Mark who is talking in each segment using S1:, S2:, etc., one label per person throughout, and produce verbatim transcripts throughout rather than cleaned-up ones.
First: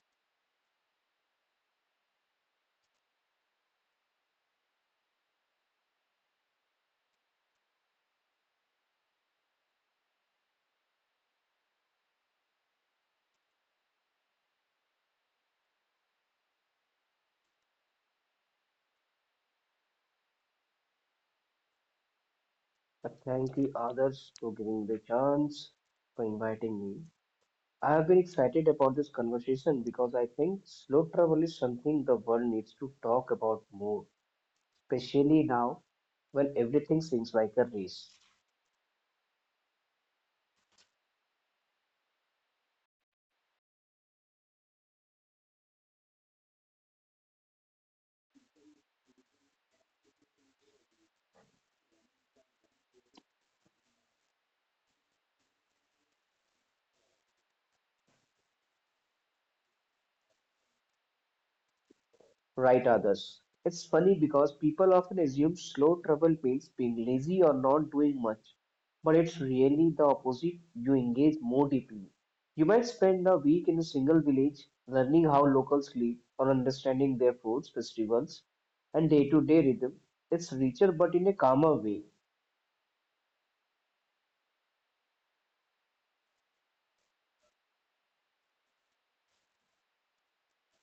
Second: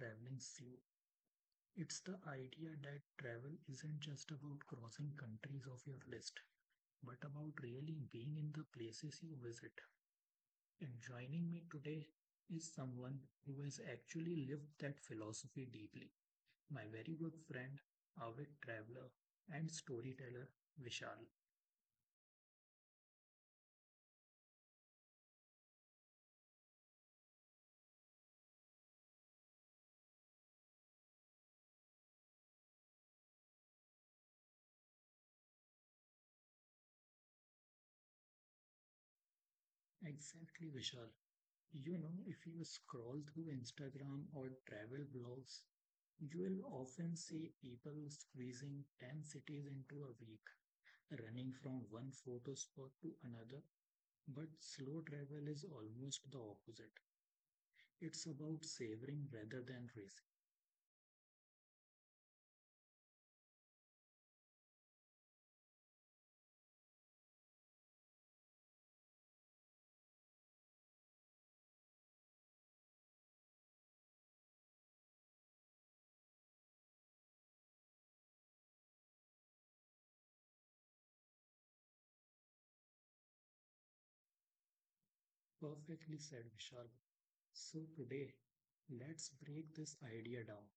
S1: traveling slow. It's the idea that travel isn't just about crossing countries off your list, but about really being in the places you visit. And joining me today is someone who has actually lived that philosophy deeply. My very good friend, avid traveler and storyteller Vishal.
S2: I thank the others for giving the chance, for inviting me. I have been excited about this conversation because I think slow travel is something the world needs to talk about more, especially now when everything seems like a race.
S1: Exactly, Vishal. You know, if you scroll through Instagram or travel blogs, you will often see people squeezing ten cities into a week, running from one photo spot to another. But slow travel is almost the opposite. It's about savoring rather than racing.
S2: Right others. It's funny because people often assume slow travel means being lazy or not doing much, but it's really the opposite. You engage more deeply. You might spend a week in a single village learning how locals live or understanding their foods, festivals, and day to day rhythm. It's richer but in a calmer way.
S1: Perfectly said, Vishal. So today, let's break this idea down.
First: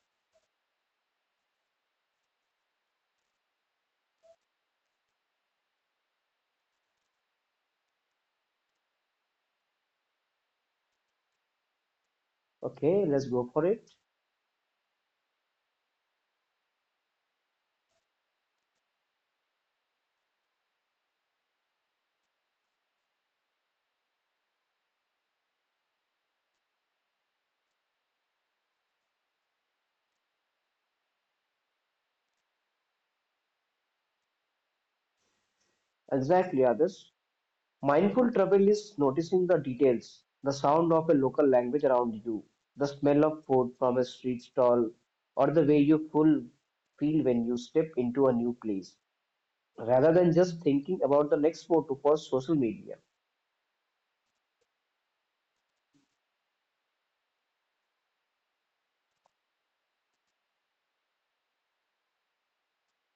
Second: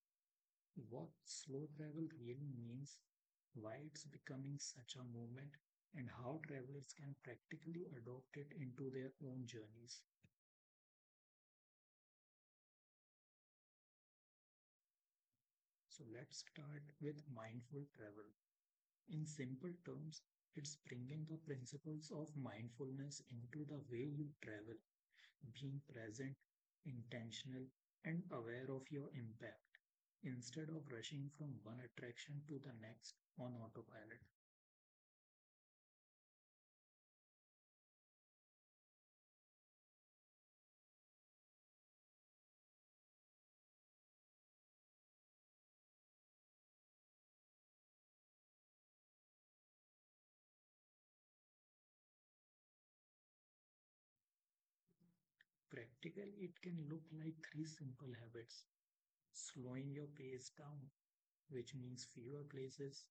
S1: What slow travel really means, why it's becoming such a movement, and how travelers can practically adopt it into their own journeys.
S2: Okay, let's go for it.
S1: So let's start with mindful travel. In simple terms, it's bringing the principles of mindfulness into the way you travel, being present, intentional, and aware of your impact, instead of rushing from one attraction to the next on autopilot.
S2: Exactly, others. Mindful travel is noticing the details, the sound of a local language around you, the smell of food from a street stall, or the way you full feel when you step into a new place, rather than just thinking about the next photo for social media.
S1: Practically, it can look like three simple habits: slowing your pace down, which means fewer places,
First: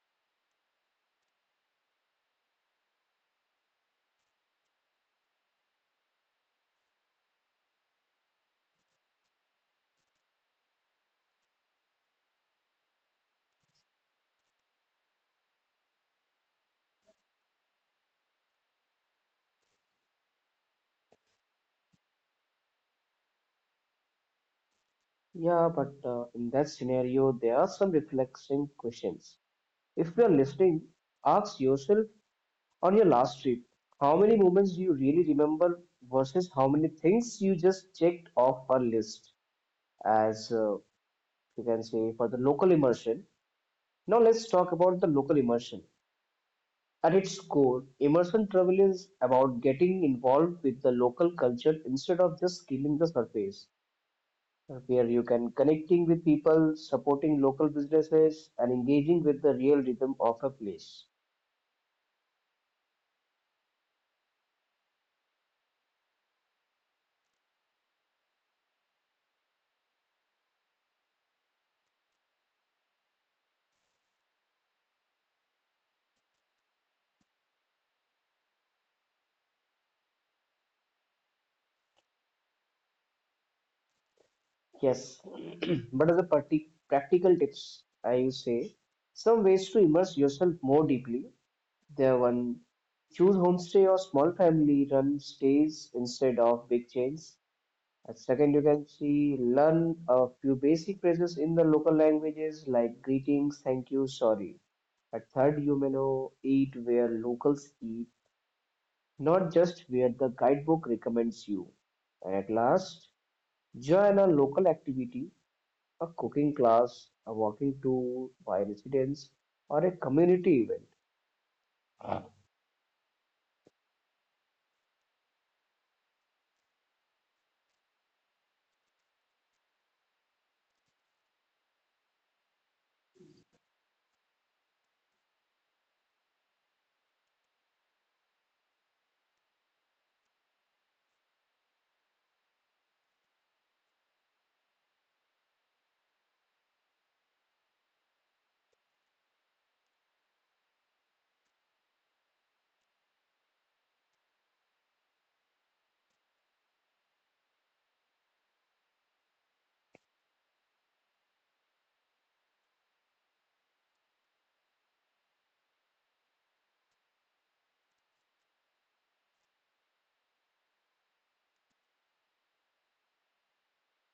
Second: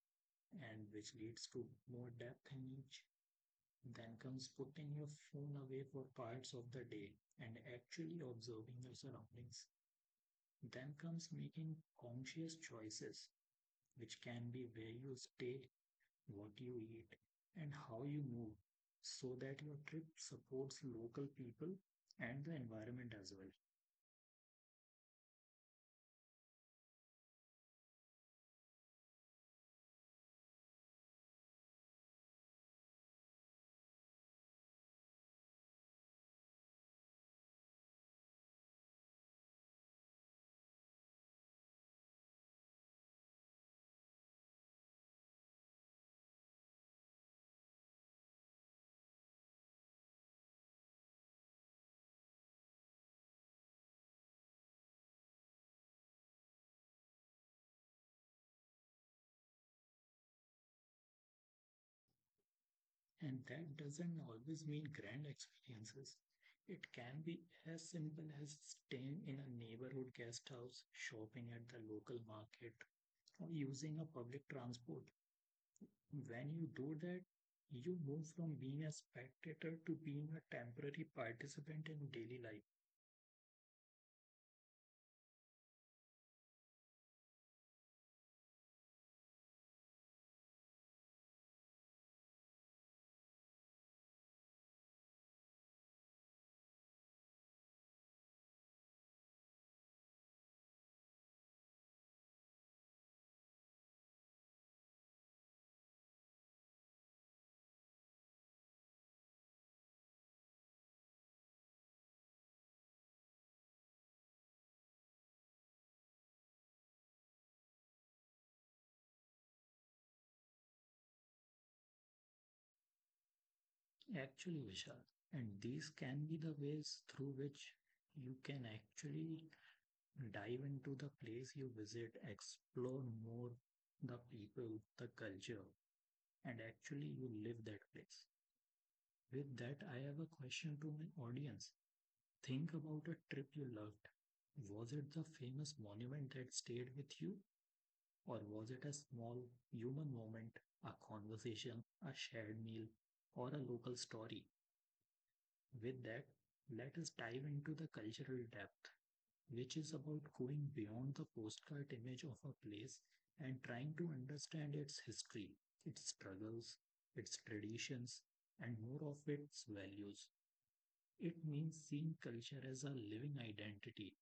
S1: and which leads to more depth in each. Then comes putting your phone away for parts of the day and actually observing your surroundings. Then comes making conscious choices, which can be where you stay, what you eat, and how you move, so that your trip supports local people and the environment as well.
S2: Yeah, but uh, in that scenario, there are some reflection questions. If you are listening, ask yourself on your last trip, how many moments do you really remember versus how many things you just checked off a list? As uh, You can say, for the local immersion. Now let's talk about the local immersion. At its core, immersion travel is about getting involved with the local culture instead of just skimming the surface. Where you can connecting with people, supporting local businesses, and engaging with the real rhythm of a place.
S1: And that doesn't always mean grand experiences. It can be as simple as staying in a neighborhood guest house, shopping at the local market, or using a public transport. When you do that, you move from being a spectator to being a temporary participant in daily life.
S2: Yes, but as a parti- practical tips, I will say some ways to immerse yourself more deeply. There one, choose homestay or small family run stays instead of big chains. And second, you can see learn a few basic phrases in the local languages like greetings, thank you, sorry. At third, you may know eat where locals eat, not just where the guidebook recommends you. And at last, join a local activity, a cooking class, a walking tour by residents, or a community event.
S1: Actually, Vishal, and these can be the ways through which you can actually dive into the place you visit, explore more the people, the culture, and actually you live that place. With that, I have a question to my audience. Think about a trip you loved. Was it the famous monument that stayed with you, or was it a small human moment, a conversation, a shared meal, or a local story? With that, let us dive into the cultural depth, which is about going beyond the postcard image of a place and trying to understand its history, its struggles, its traditions, and more of its values. It means seeing culture as a living identity,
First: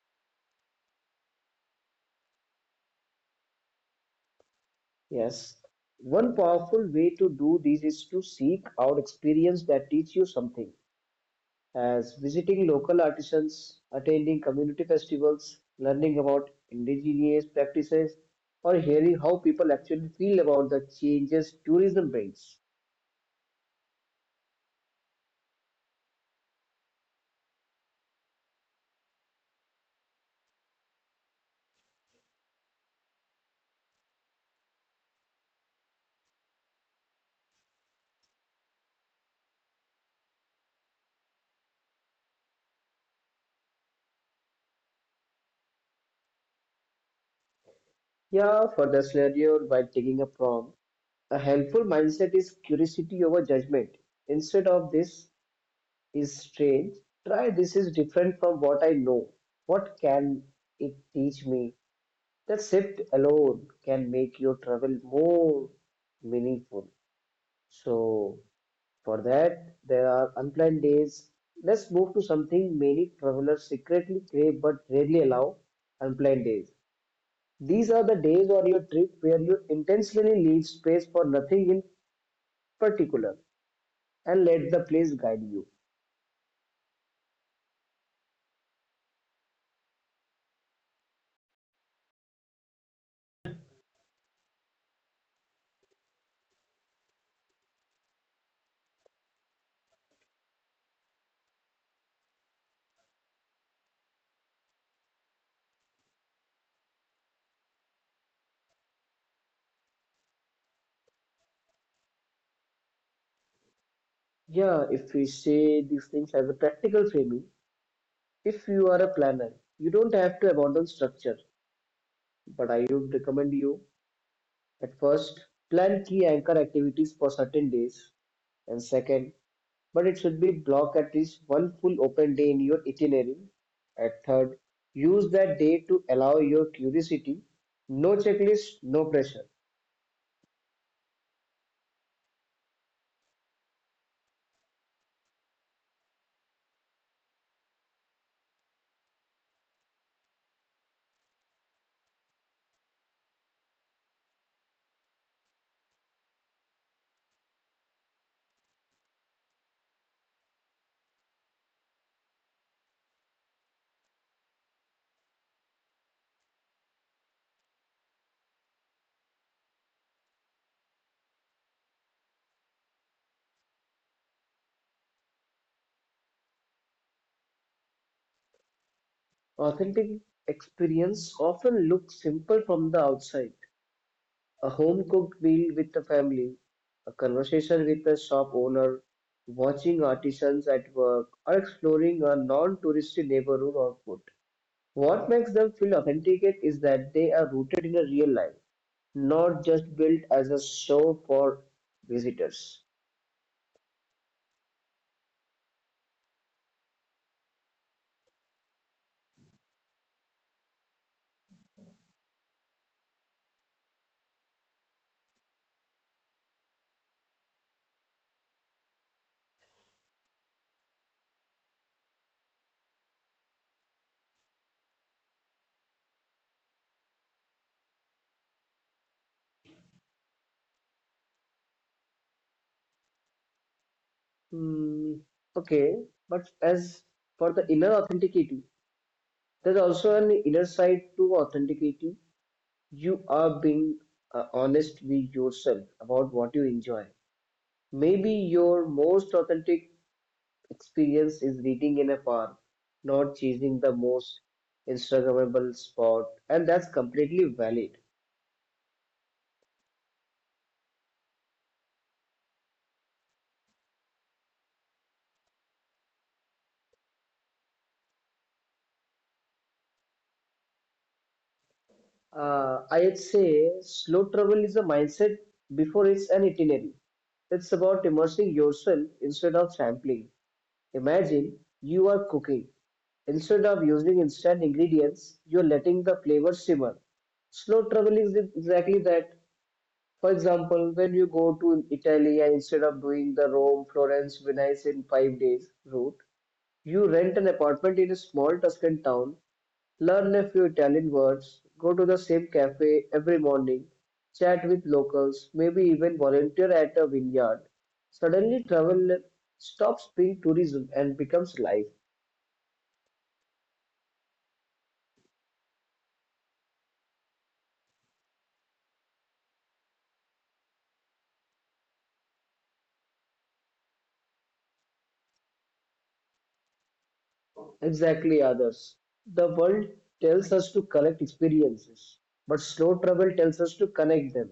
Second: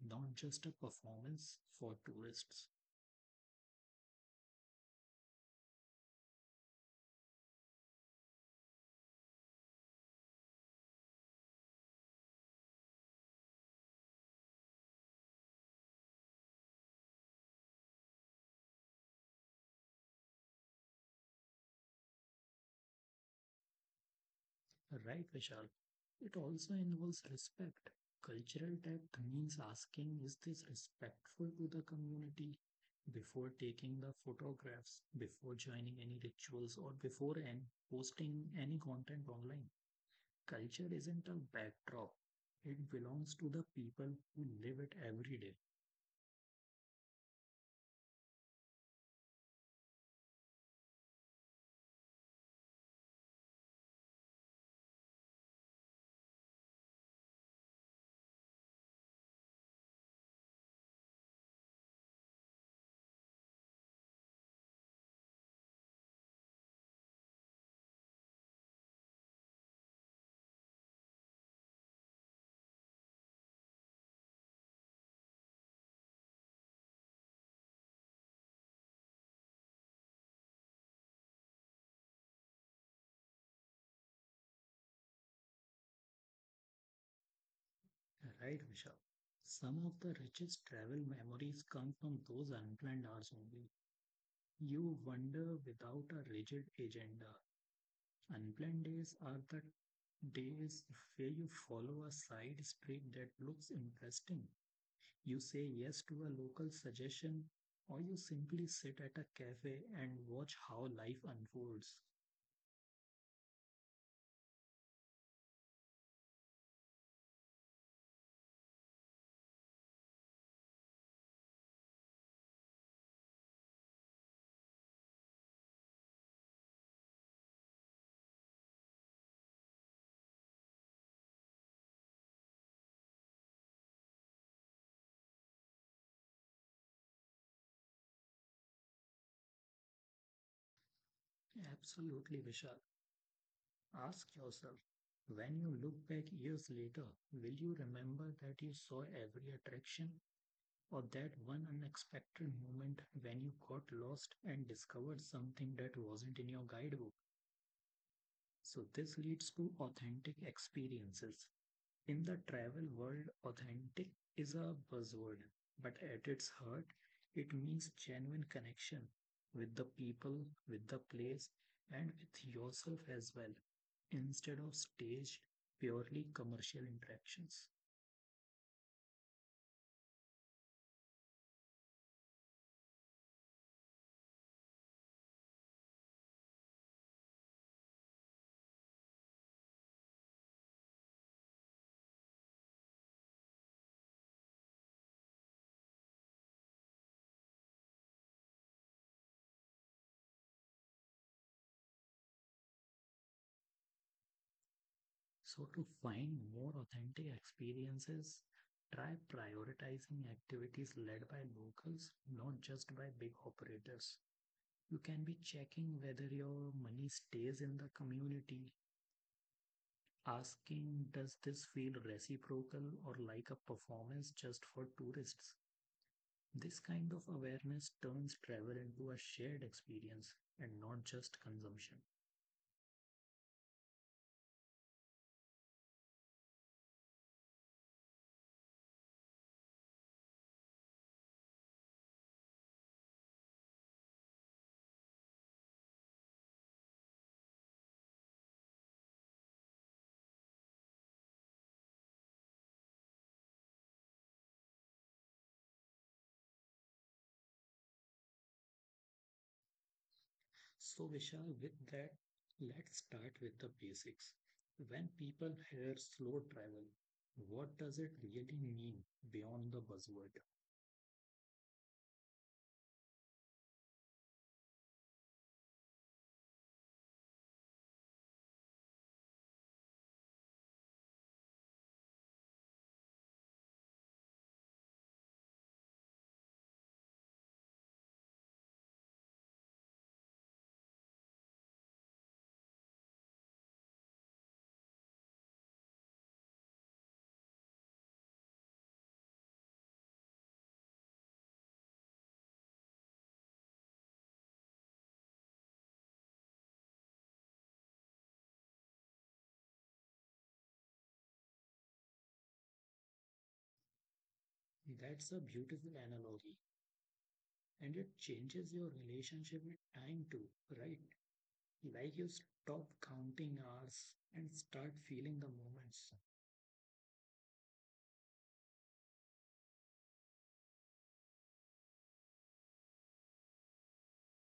S1: not just a performance for tourists.
S2: Yes. One powerful way to do this is to seek out experience that teach you something, as visiting local artisans, attending community festivals, learning about indigenous practices, or hearing how people actually feel about the changes tourism brings.
S1: Right, Vishal. It also involves respect. Cultural depth means asking, is this respectful to the community? Before taking the photographs, before joining any rituals, or before and posting any content online. Culture isn't a backdrop, it belongs to the people who live it every day.
S2: Yeah, for the scenario, while taking a prompt, a helpful mindset is curiosity over judgment. Instead of this is strange, try this is different from what I know. What can it teach me? That shift alone can make your travel more meaningful. So, for that, there are unplanned days. Let's move to something many travelers secretly crave but rarely allow, unplanned days. These are the days on your trip where you intentionally leave space for nothing in particular and let the place guide you.
S1: Right, Vishal. Some of the richest travel memories come from those unplanned hours only. You wander without a rigid agenda. Unplanned days are the days where you follow a side street that looks interesting. You say yes to a local suggestion, or you simply sit at a cafe and watch how life unfolds.
S2: Yeah, if we say these things as a practical framing, if you are a planner, you don't have to abandon structure, but I would recommend you at first plan key anchor activities for certain days, and second, but it should be blocked at least one full open day in your itinerary. At third, use that day to allow your curiosity. No checklist, no pressure.
S1: Absolutely, Vishal. Ask yourself, when you look back years later, will you remember that you saw every attraction or that one unexpected moment when you got lost and discovered something that wasn't in your guidebook? So this leads to authentic experiences. In the travel world, authentic is a buzzword, but at its heart, it means genuine connection with the people, with the place, and with yourself as well, instead of staged, purely commercial interactions.
S2: Authentic experience often looks simple from the outside. A home cooked meal with the family, a conversation with the shop owner, watching artisans at work, or exploring a non touristy neighborhood or food. What makes them feel authenticate is that they are rooted in a real life, not just built as a show for visitors.
S1: So to find more authentic experiences, try prioritizing activities led by locals, not just by big operators. You can be checking whether your money stays in the community, asking, does this feel reciprocal or like a performance just for tourists? This kind of awareness turns travel into a shared experience and not just consumption.
S2: Hmm, okay, but as for the inner authenticity, there's also an inner side to authenticity. You are being uh, honest with yourself about what you enjoy. Maybe your most authentic experience is reading in a park, not chasing the most Instagrammable spot, and that's completely valid.
S1: So, Vishal, with that, let's start with the basics. When people hear slow travel, what does it really mean beyond the buzzword?
S2: Uh, I'd say slow travel is a mindset before it's an itinerary. It's about immersing yourself instead of sampling. Imagine you are cooking. Instead of using instant ingredients, you're letting the flavor simmer. Slow travel is exactly that. For example, when you go to Italy and instead of doing the Rome, Florence, Venice in five days route, you rent an apartment in a small Tuscan town. Learn a few Italian words, go to the same cafe every morning, chat with locals, maybe even volunteer at a vineyard. Suddenly, travel stops being tourism and becomes life.
S1: That's a beautiful analogy and it changes your relationship with time too, right? Like you stop counting hours and start feeling the moments.
S2: Exactly, others. The world tells us to collect experiences, but slow travel tells us to connect them.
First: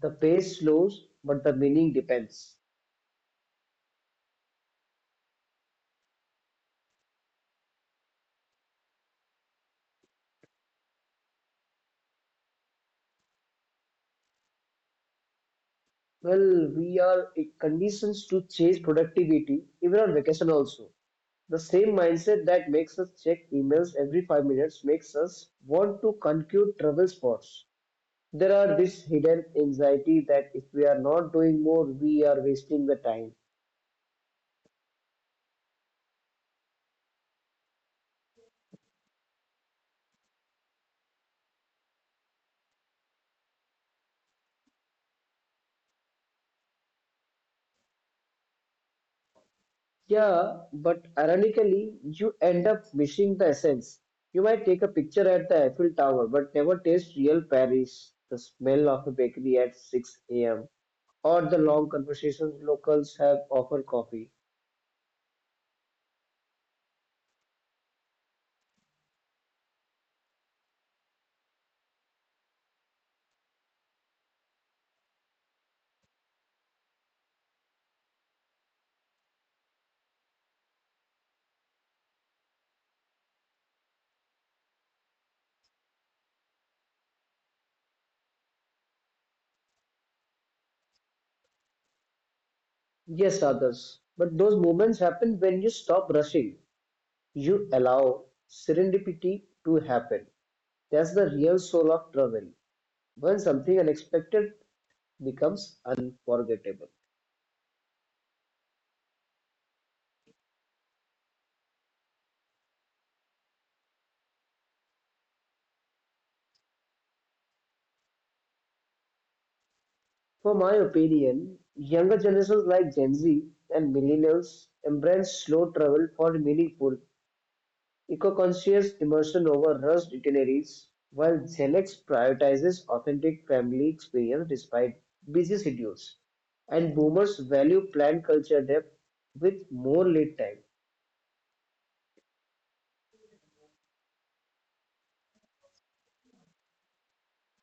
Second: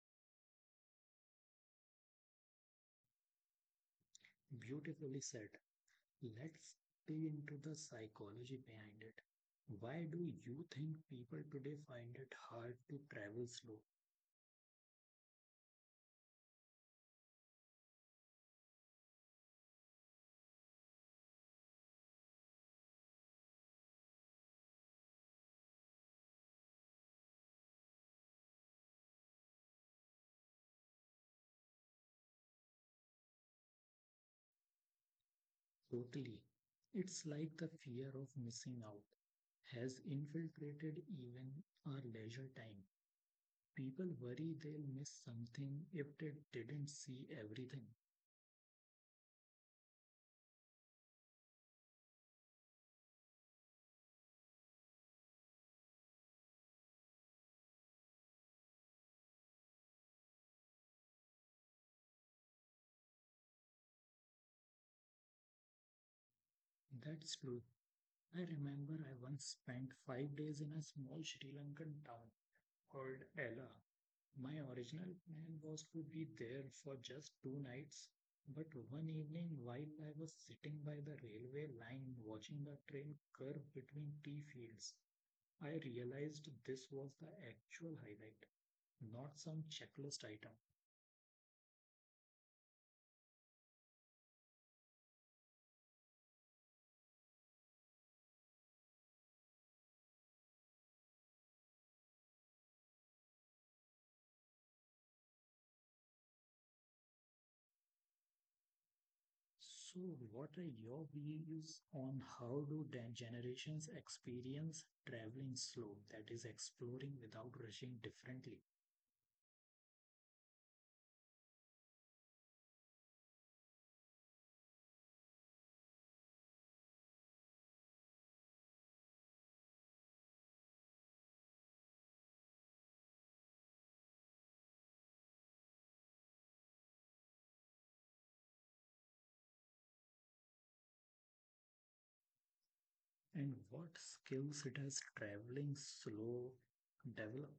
S2: The pace slows, but the meaning depends.
S1: Beautifully said. Let's dig into the psychology behind it. Why do you think people today find it hard to travel slow?
S2: Well, we are in conditions to chase productivity even on vacation also. The same mindset that makes us check emails every five minutes makes us want to conclude travel spots. There are this hidden anxiety that if we are not doing more, we are wasting the time.
S1: Totally. It's like the fear of missing out has infiltrated even our leisure time. People worry they'll miss something if they didn't see everything.
S2: Yeah, but ironically, you end up missing the essence. You might take a picture at the Eiffel Tower, but never taste real Paris, the smell of a bakery at six a.m. or the long conversations locals have over coffee.
S1: That's true. I remember I once spent five days in a small Sri Lankan town called Ella. My original plan was to be there for just two nights, but one evening while I was sitting by the railway line watching the train curve between tea fields, I realized this was the actual highlight, not some checklist item.
S2: Yes, others. But those moments happen when you stop rushing. You allow serendipity to happen. That's the real soul of travel. When something unexpected becomes unforgettable.
S1: So, what are your views on how do generations experience traveling slow, that is, exploring without rushing differently?
S2: For my opinion, younger generations like Gen Z and millennials embrace slow travel for meaningful eco-conscious immersion over rushed itineraries, while Xenex prioritizes authentic family experience despite busy schedules. And boomers value planned culture depth with more lead time.
S1: And what skills it has traveling slow develop?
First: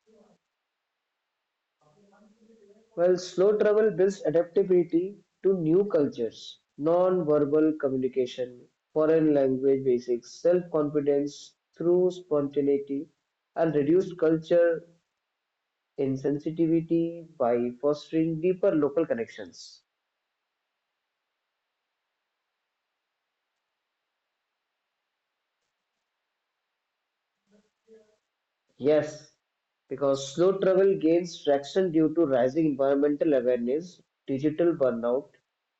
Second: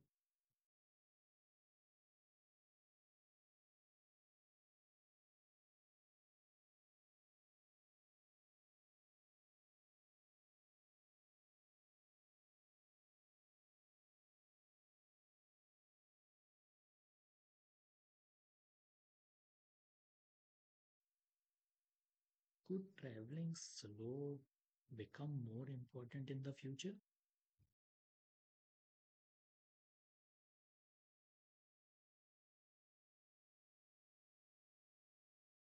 S2: While slow travel builds adaptability to new cultures, non-verbal communication, foreign language basics, self-confidence through spontaneity, and reduced culture insensitivity by fostering deeper local connections.
S1: Could traveling slow become more important in the future?
S2: Yes, because slow travel gains traction due to rising environmental awareness, digital burnout,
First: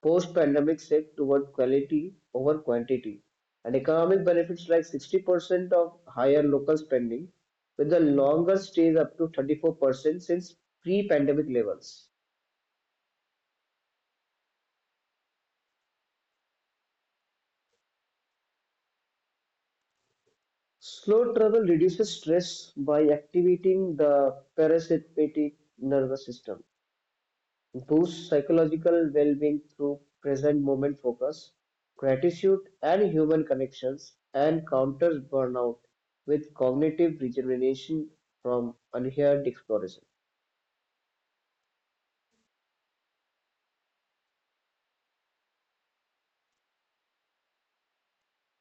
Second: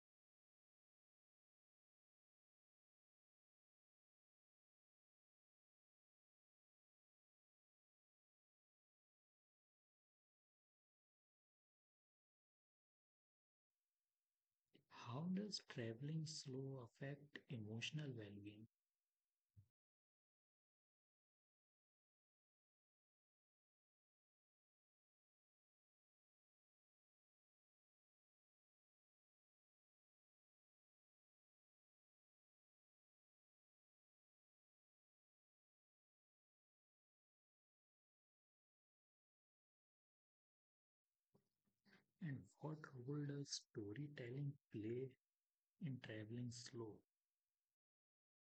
S2: post-pandemic shift toward quality over quantity, and economic benefits like sixty percent of higher local spending, with the longer stays up to thirty-four percent since pre-pandemic levels.
S1: How does traveling slow affect emotional well-being?
S2: Slow travel reduces stress by activating the parasympathetic nervous system, boost psychological well-being through present moment focus, gratitude and human connections, and counters burnout with cognitive regeneration from unheard exploration.
S1: And what role does storytelling play in traveling slow?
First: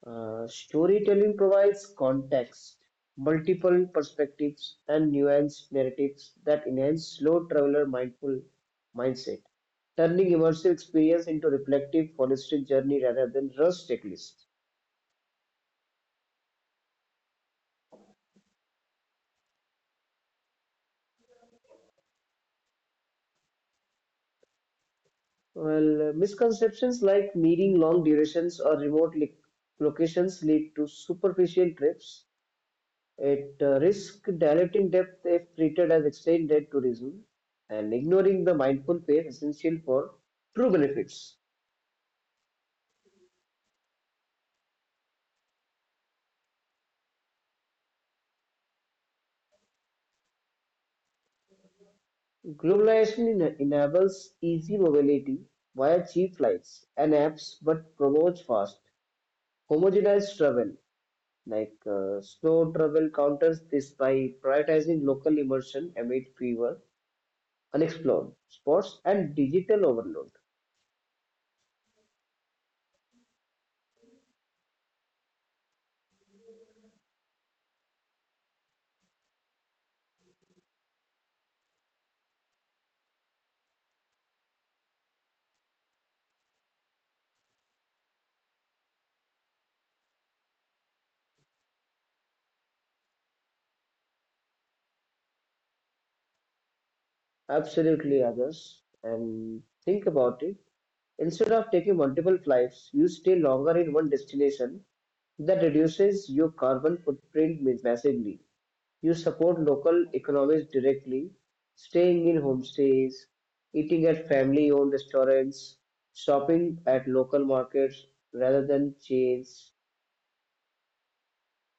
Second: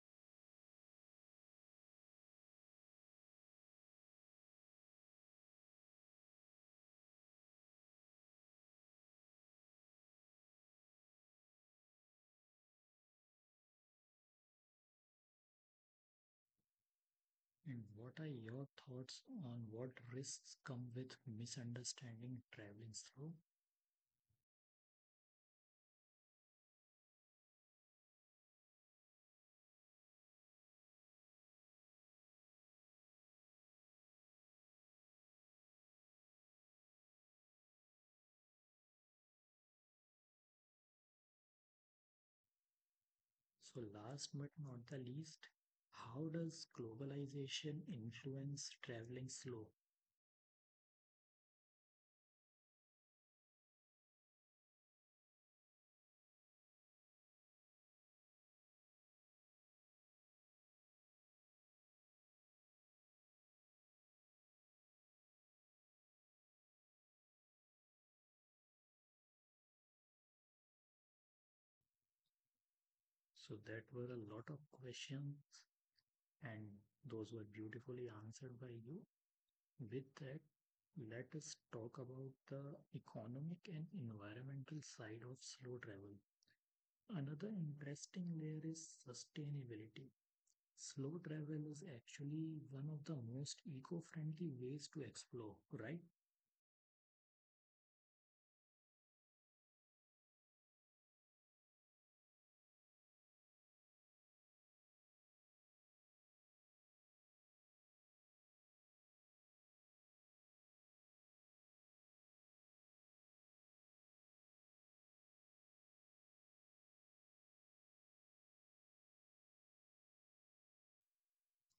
S2: Uh, storytelling provides context, multiple perspectives, and nuanced narratives that enhance slow traveler mindful mindset, turning immersive experience into reflective holistic journey rather than rush checklist.
S1: And what are your thoughts on what risks come with misunderstanding traveling through?
S2: Well, uh, misconceptions like needing long durations or remote li- locations lead to superficial trips. It uh, risks diluting depth if treated as extended tourism and ignoring the mindful pace essential for true benefits.
S1: So, last but not the least, how does globalization influence traveling slow?
S2: Globalization en- enables easy mobility via cheap flights and apps but promotes fast, homogenized travel. Like uh, slow travel counters this by prioritizing local immersion amid fever unexplored spots and digital overload.
S1: So, that were a lot of questions, and those were beautifully answered by you. With that, let us talk about the economic and environmental side of slow travel. Another interesting layer is sustainability. Slow travel is actually one of the most eco-friendly ways to explore, right?
S2: Absolutely, others. And think about it. Instead of taking multiple flights, you stay longer in one destination. That reduces your carbon footprint massively. You support local economies directly, staying in homestays, eating at family owned restaurants, shopping at local markets rather than chains.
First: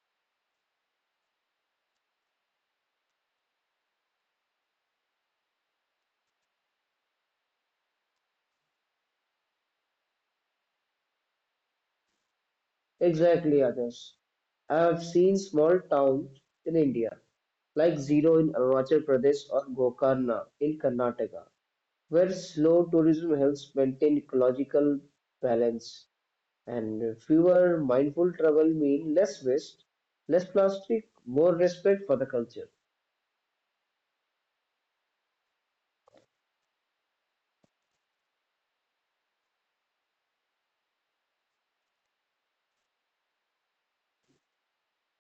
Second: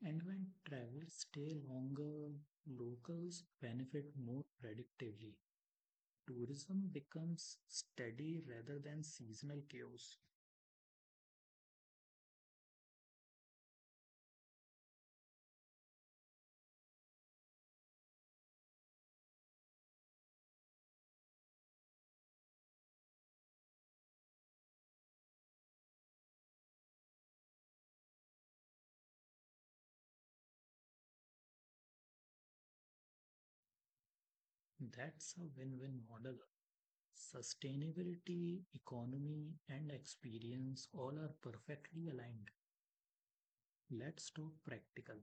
S1: And when travelers stay longer, locals benefit more predictably. Tourism becomes steady rather than seasonal chaos.
S2: Exactly, others. I have seen small towns in India like Zero in Arunachal Pradesh or Gokarna in Karnataka, where slow tourism helps maintain ecological balance and fewer mindful travel mean less waste, less plastic, more respect for the culture.
S1: That's a win-win model. Sustainability, economy, and experience all are perfectly aligned. Let's talk practical.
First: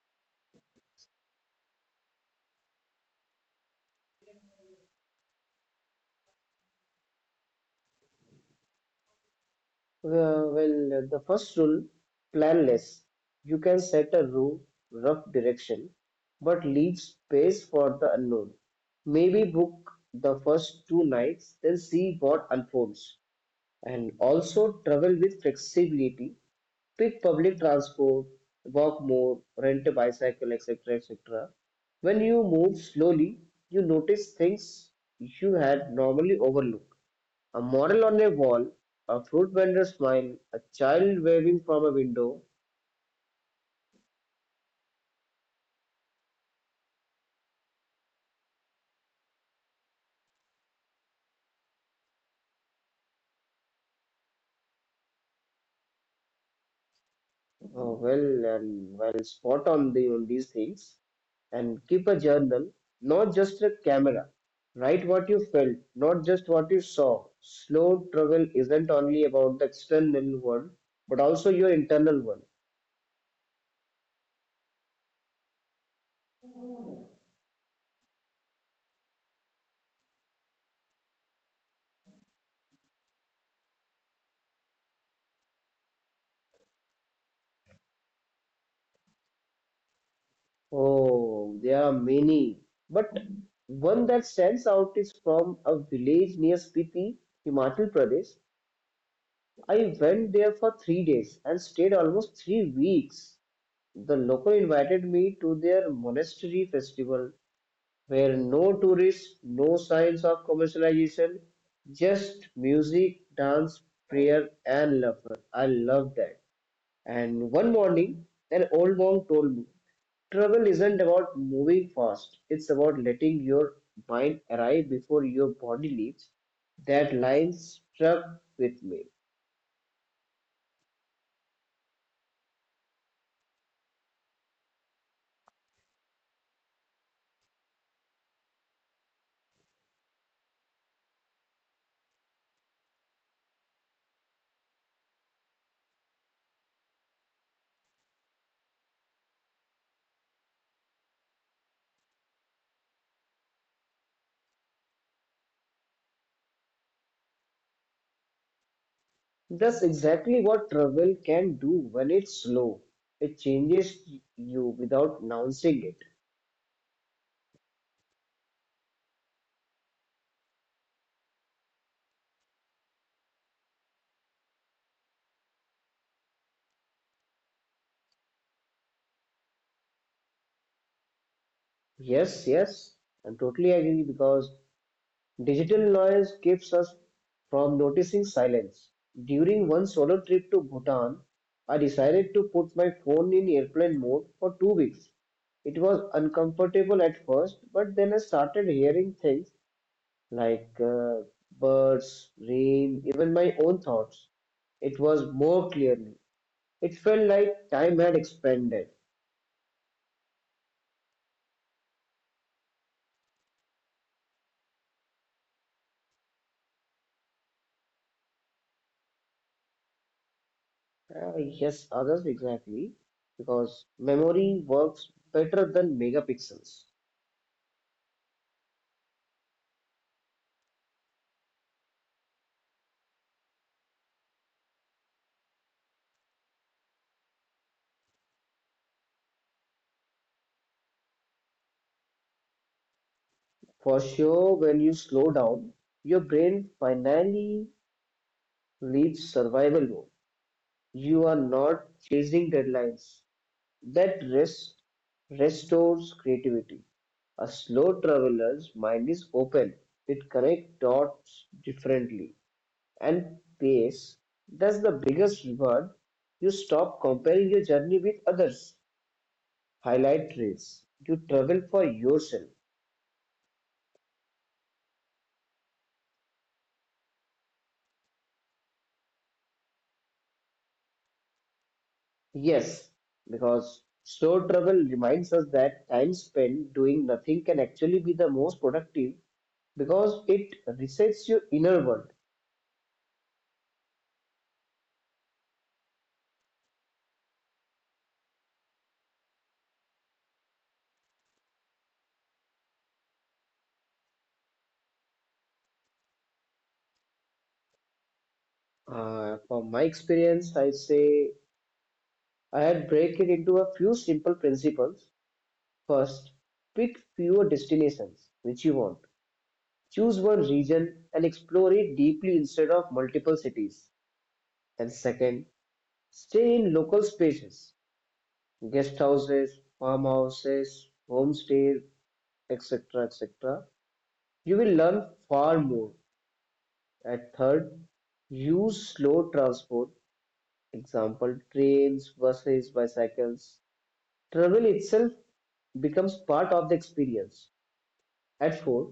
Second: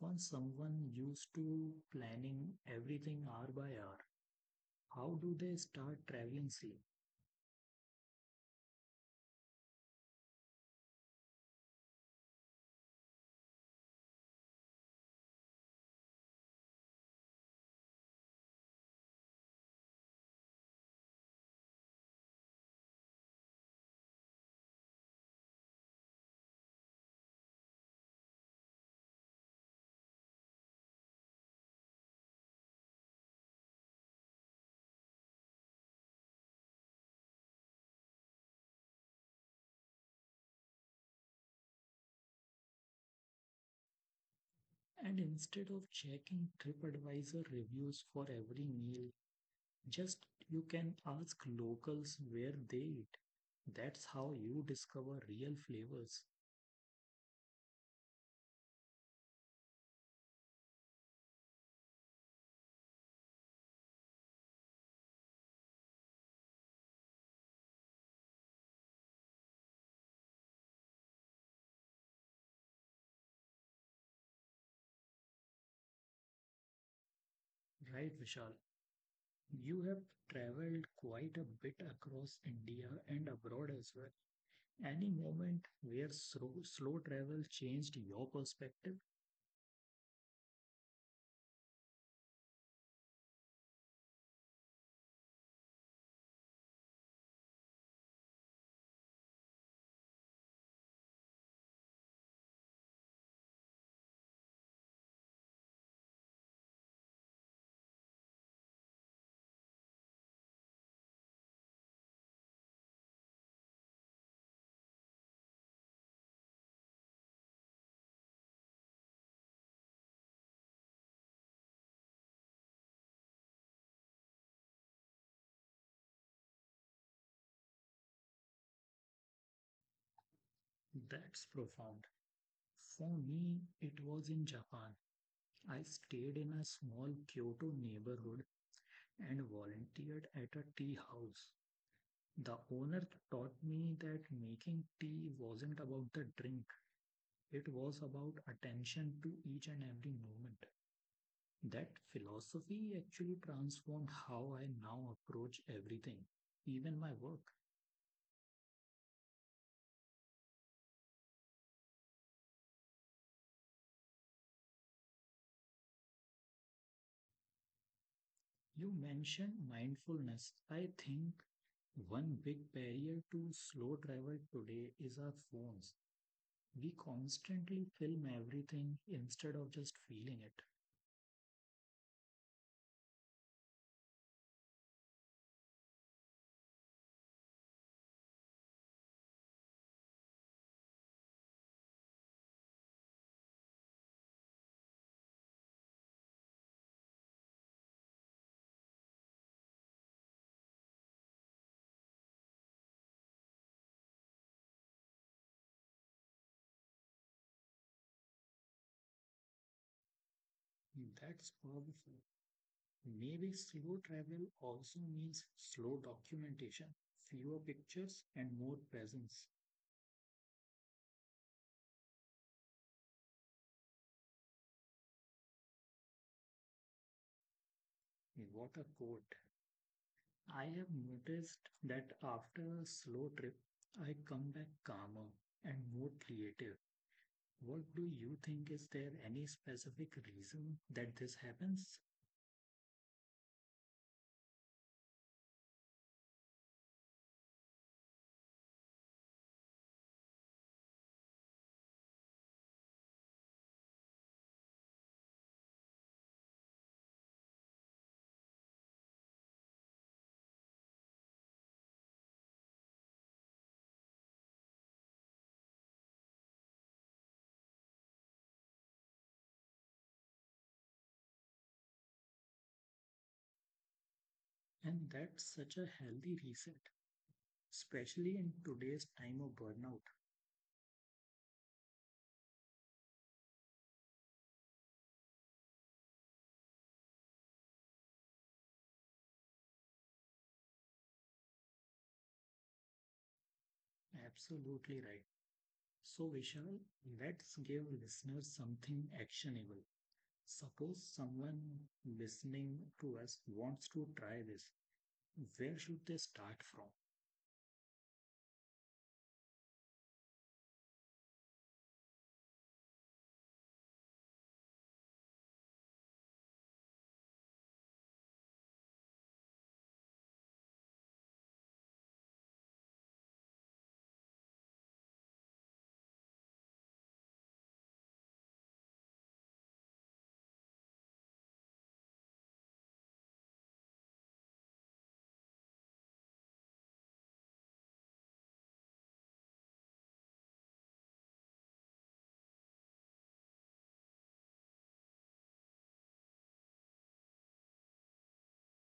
S1: For someone used to planning everything hour by hour, how do they start traveling safe?
S2: Well, well, the first rule, plan less. You can set a route, rough direction, but leave space for the unknown. Maybe book the first two nights, then see what unfolds. And also travel with flexibility, pick public transport, walk more, rent a bicycle, et cetera et cetera. When you move slowly, you notice things you had normally overlooked. A model on a wall, a fruit vendor smile, a child waving from a window.
S1: And instead of checking TripAdvisor reviews for every meal, just you can ask locals where they eat. That's how you discover real flavors.
S2: Oh, well and well spot on the on these things, and keep a journal, not just a camera. Write what you felt, not just what you saw. Slow travel isn't only about the external world, but also your internal one.
S1: Right, Vishal? You have traveled quite a bit across India and abroad as well. Any moment where slow, slow travel changed your perspective?
S2: Oh, there are many. But one that stands out is from a village near Spiti, Himachal Pradesh. I went there for three days and stayed almost three weeks. The local invited me to their monastery festival where no tourists, no signs of commercialization, just music, dance, prayer, and laughter. I love that. And one morning, an old monk told me travel isn't about moving fast, it's about letting your mind arrive before your body leaves. That line struck with me.
S1: That's profound. For me, it was in Japan. I stayed in a small Kyoto neighborhood and volunteered at a tea house. The owner taught me that making tea wasn't about the drink, it was about attention to each and every moment. That philosophy actually transformed how I now approach everything, even my work.
S2: That's exactly what travel can do when it's slow. It changes you without announcing it.
S1: You mentioned mindfulness. I think one big barrier to slow travel today is our phones. We constantly film everything instead of just feeling it.
S2: Yes, yes, I'm totally agree because digital noise keeps us from noticing silence. During one solo trip to Bhutan, I decided to put my phone in airplane mode for two weeks. It was uncomfortable at first, but then I started hearing things like uh, birds, rain, even my own thoughts. It was more clearly. It felt like time had expanded.
S1: That's powerful. Maybe slow travel also means slow documentation, fewer pictures, and more presence.
S2: Uh, yes, others exactly, because memory works better than megapixels.
S1: What a quote. I have noticed that after a slow trip, I come back calmer and more creative. What do you think? Is there any specific reason that this happens?
S2: For sure, when you slow down, your brain finally leaves survival mode. You are not chasing deadlines. That rest restores creativity. A slow traveler's mind is open. It connects dots differently. And pace, that's the biggest reward. You stop comparing your journey with others. Highlight trails. You travel for yourself.
S1: And that's such a healthy reset, especially in today's time of burnout.
S2: Yes, because slow travel reminds us that time spent doing nothing can actually be the most productive because it resets your inner world.
S1: Absolutely right. So, Vishal, let's give listeners something actionable. Suppose someone listening to us wants to try this. Where should they start from?
S2: Uh, from my experience, I say I had break it into a few simple principles. First, pick fewer destinations which you want. Choose one region and explore it deeply instead of multiple cities. And second, stay in local spaces, guest houses, farmhouses, homestays, et cetera et cetera. You will learn far more. And third, use slow transport, example trains, buses, bicycles. Travel itself becomes part of the experience. At four,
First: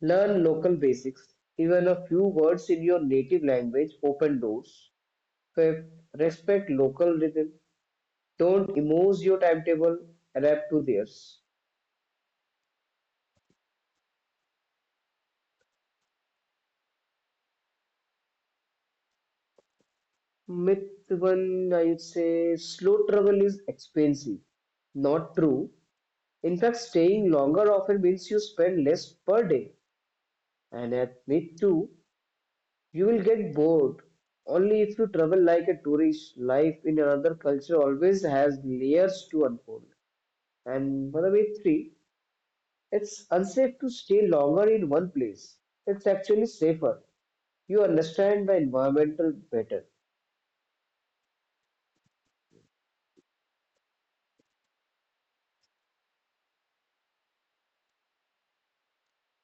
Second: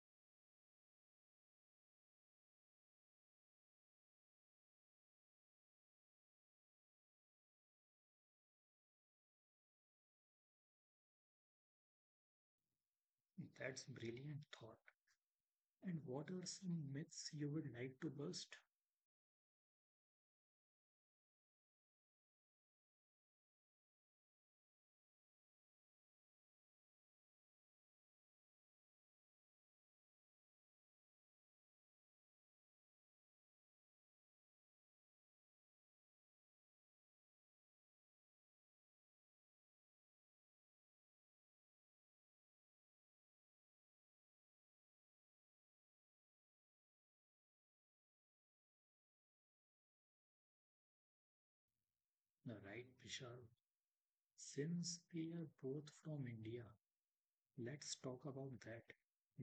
S2: learn local basics. Even a few words in your native language open doors. Fifth, respect local rhythm. Don't impose your timetable, adapt to theirs.
S1: That's brilliant thought. And what are some myths you would like to bust?
S2: Myth one, I would say slow travel is expensive. Not true. In fact, staying longer often means you spend less per day. And at myth two, you will get bored. Only if you travel like a tourist, life in another culture always has layers to unfold. And by the way, three, it's unsafe to stay longer in one place. It's actually safer. You understand the environmental better.
S1: Right, Vishal. Since we are both from India, let's talk about that.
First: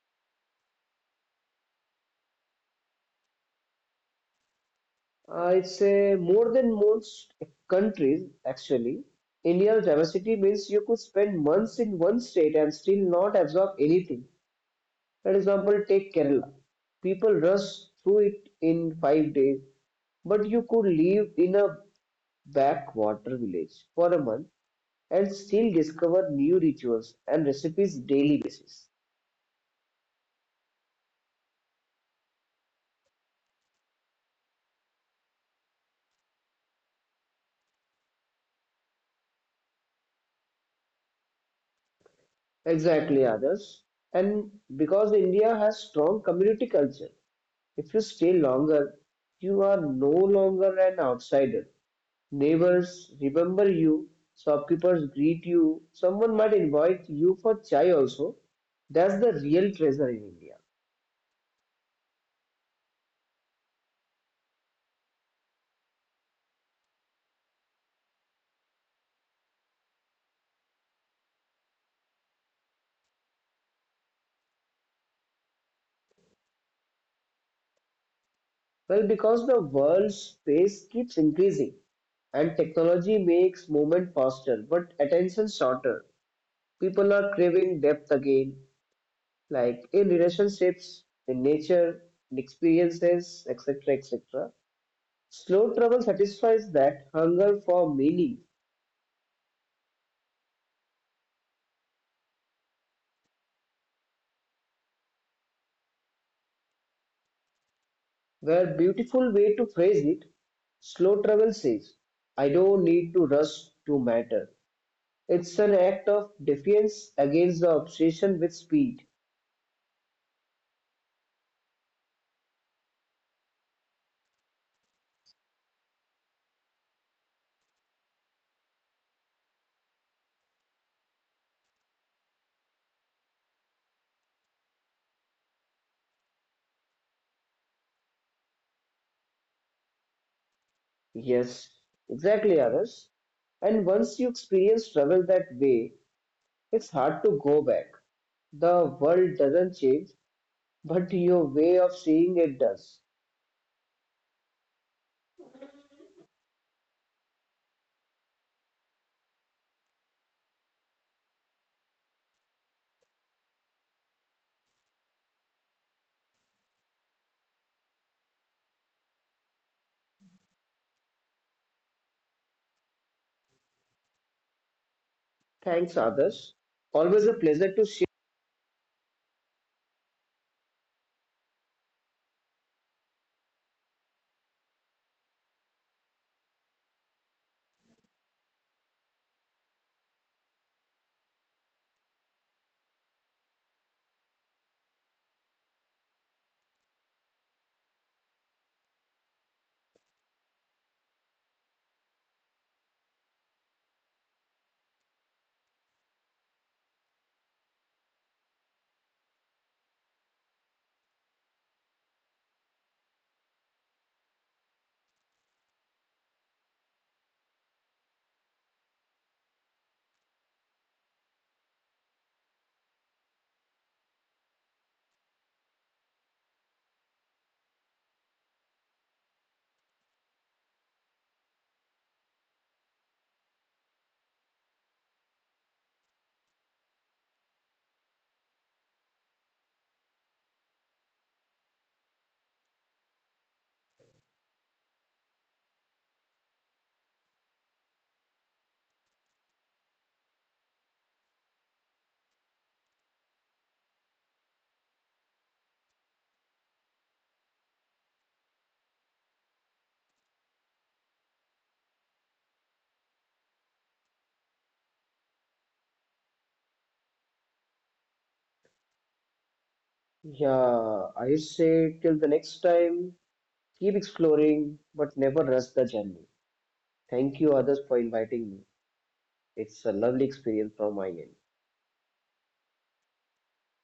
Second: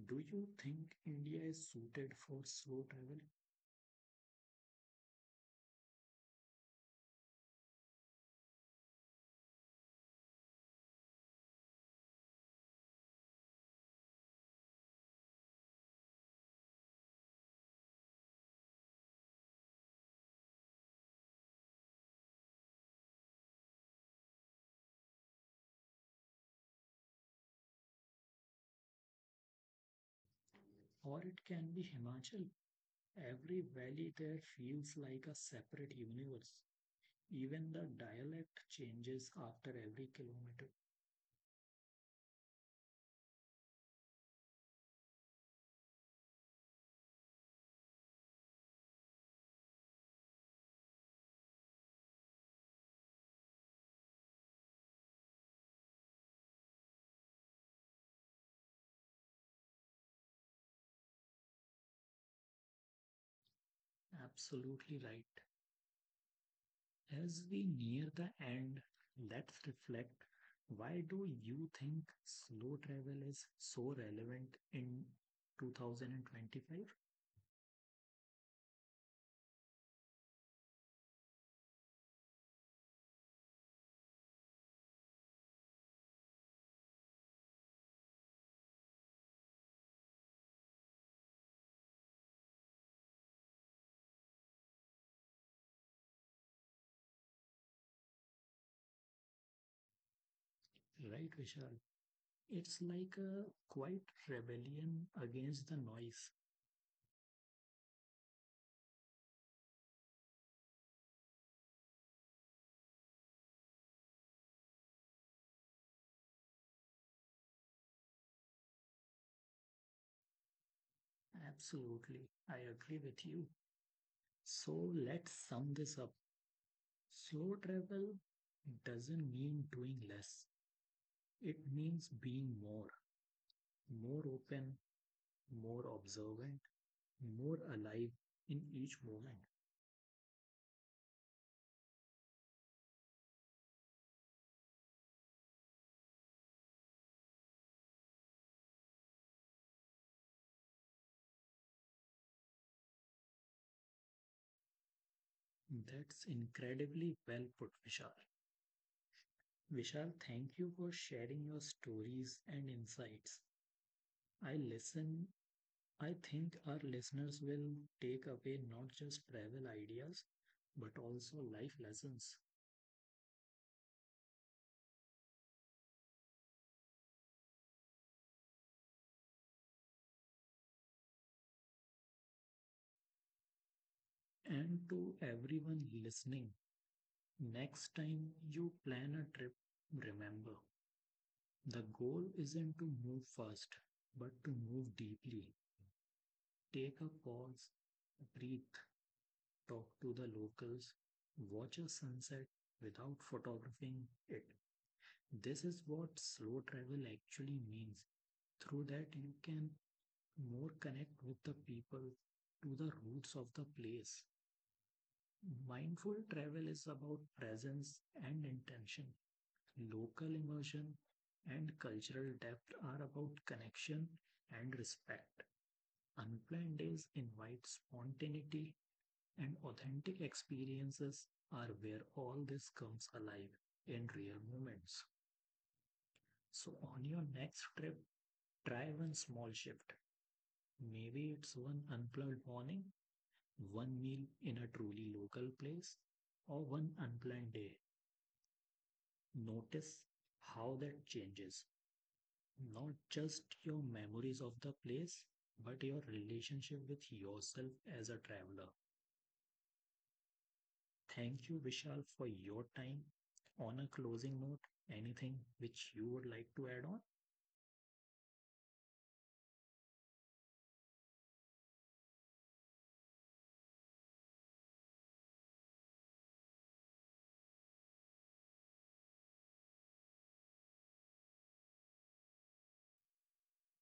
S1: Do you think India is suited for slow travel?
S2: I'd say more than most countries, actually. India's diversity means you could spend months in one state and still not absorb anything. For example, take Kerala. People rush through it in five days, but you could live in a backwater village for a month and still discover new rituals and recipes daily basis.
S1: Or it can be Himachal. Every valley there feels like a separate universe. Even the dialect changes after every kilometer.
S2: Exactly, others. And because India has strong community culture, if you stay longer, you are no longer an outsider. Neighbors remember you, shopkeepers greet you, someone might invite you for chai also. That's the real treasure in India.
S1: Absolutely right. As we near the end, let's reflect. Why do you think slow travel is so relevant in two thousand twenty-five?
S2: Well, because the world's space keeps increasing and technology makes movement faster but attention shorter. People are craving depth again, like in relationships, in nature, in experiences, et cetera et cetera. Slow travel satisfies that hunger for meaning.
S1: Right, Vishal. It's like a quiet rebellion against the noise.
S2: Where beautiful way to phrase it, slow travel says, I don't need to rush to matter. It's an act of defiance against the obsession with speed.
S1: Absolutely. I agree with you. So let's sum this up. Slow travel doesn't mean doing less, it means being more, more open, more observant, more alive in each moment.
S2: Yes, exactly, Aras. And once you experience travel that way, it's hard to go back. The world doesn't change, but your way of seeing it does.
S1: That's incredibly well put, Vishal. Vishal, thank you for sharing your stories and insights. I listen. I think our listeners will take away not just travel ideas, but also life lessons.
S2: Thanks, others. Always a pleasure to share.
S1: And to everyone listening, next time you plan a trip, remember the goal isn't to move fast, but to move deeply. Take a pause, breathe, talk to the locals, watch a sunset without photographing it. This is what slow travel actually means. Through that, you can more connect with the people to the roots of the place. Mindful travel is about presence and intention. Local immersion, and cultural depth are about connection and respect. Unplanned days invite spontaneity, and authentic experiences are where all this comes alive in real moments. So, on your next trip, try one small shift. Maybe it's one unplugged morning, one meal in a truly local place, or one unplanned day. Notice how that changes. Not just your memories of the place, but your relationship with yourself as a traveler. Thank you, Vishal, for your time. On a closing note, anything which you would like to add on?
S2: Yeah, I say till the next time, keep exploring, but never rush the journey. Thank you, others, for inviting me. It's a lovely experience from my end.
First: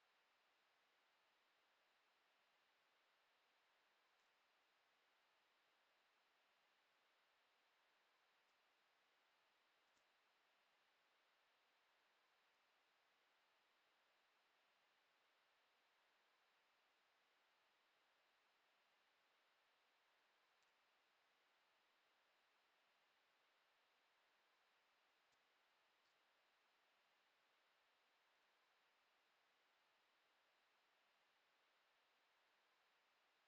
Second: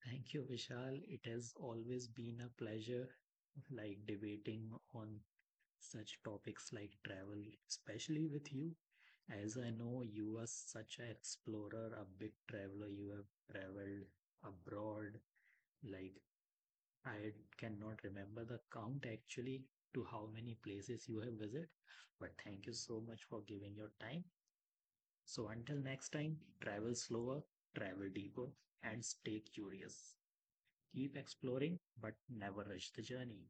S1: Thank you, Vishal. It has always been a pleasure, like debating on such topics like travel, especially with you. As I know, you are such an explorer, a big traveler. You have traveled abroad, like, I cannot remember the count actually to how many places you have visited, but thank you so much for giving your time. So until next time, travel slower, travel deeper, and stay curious. Keep exploring, but never rush the journey.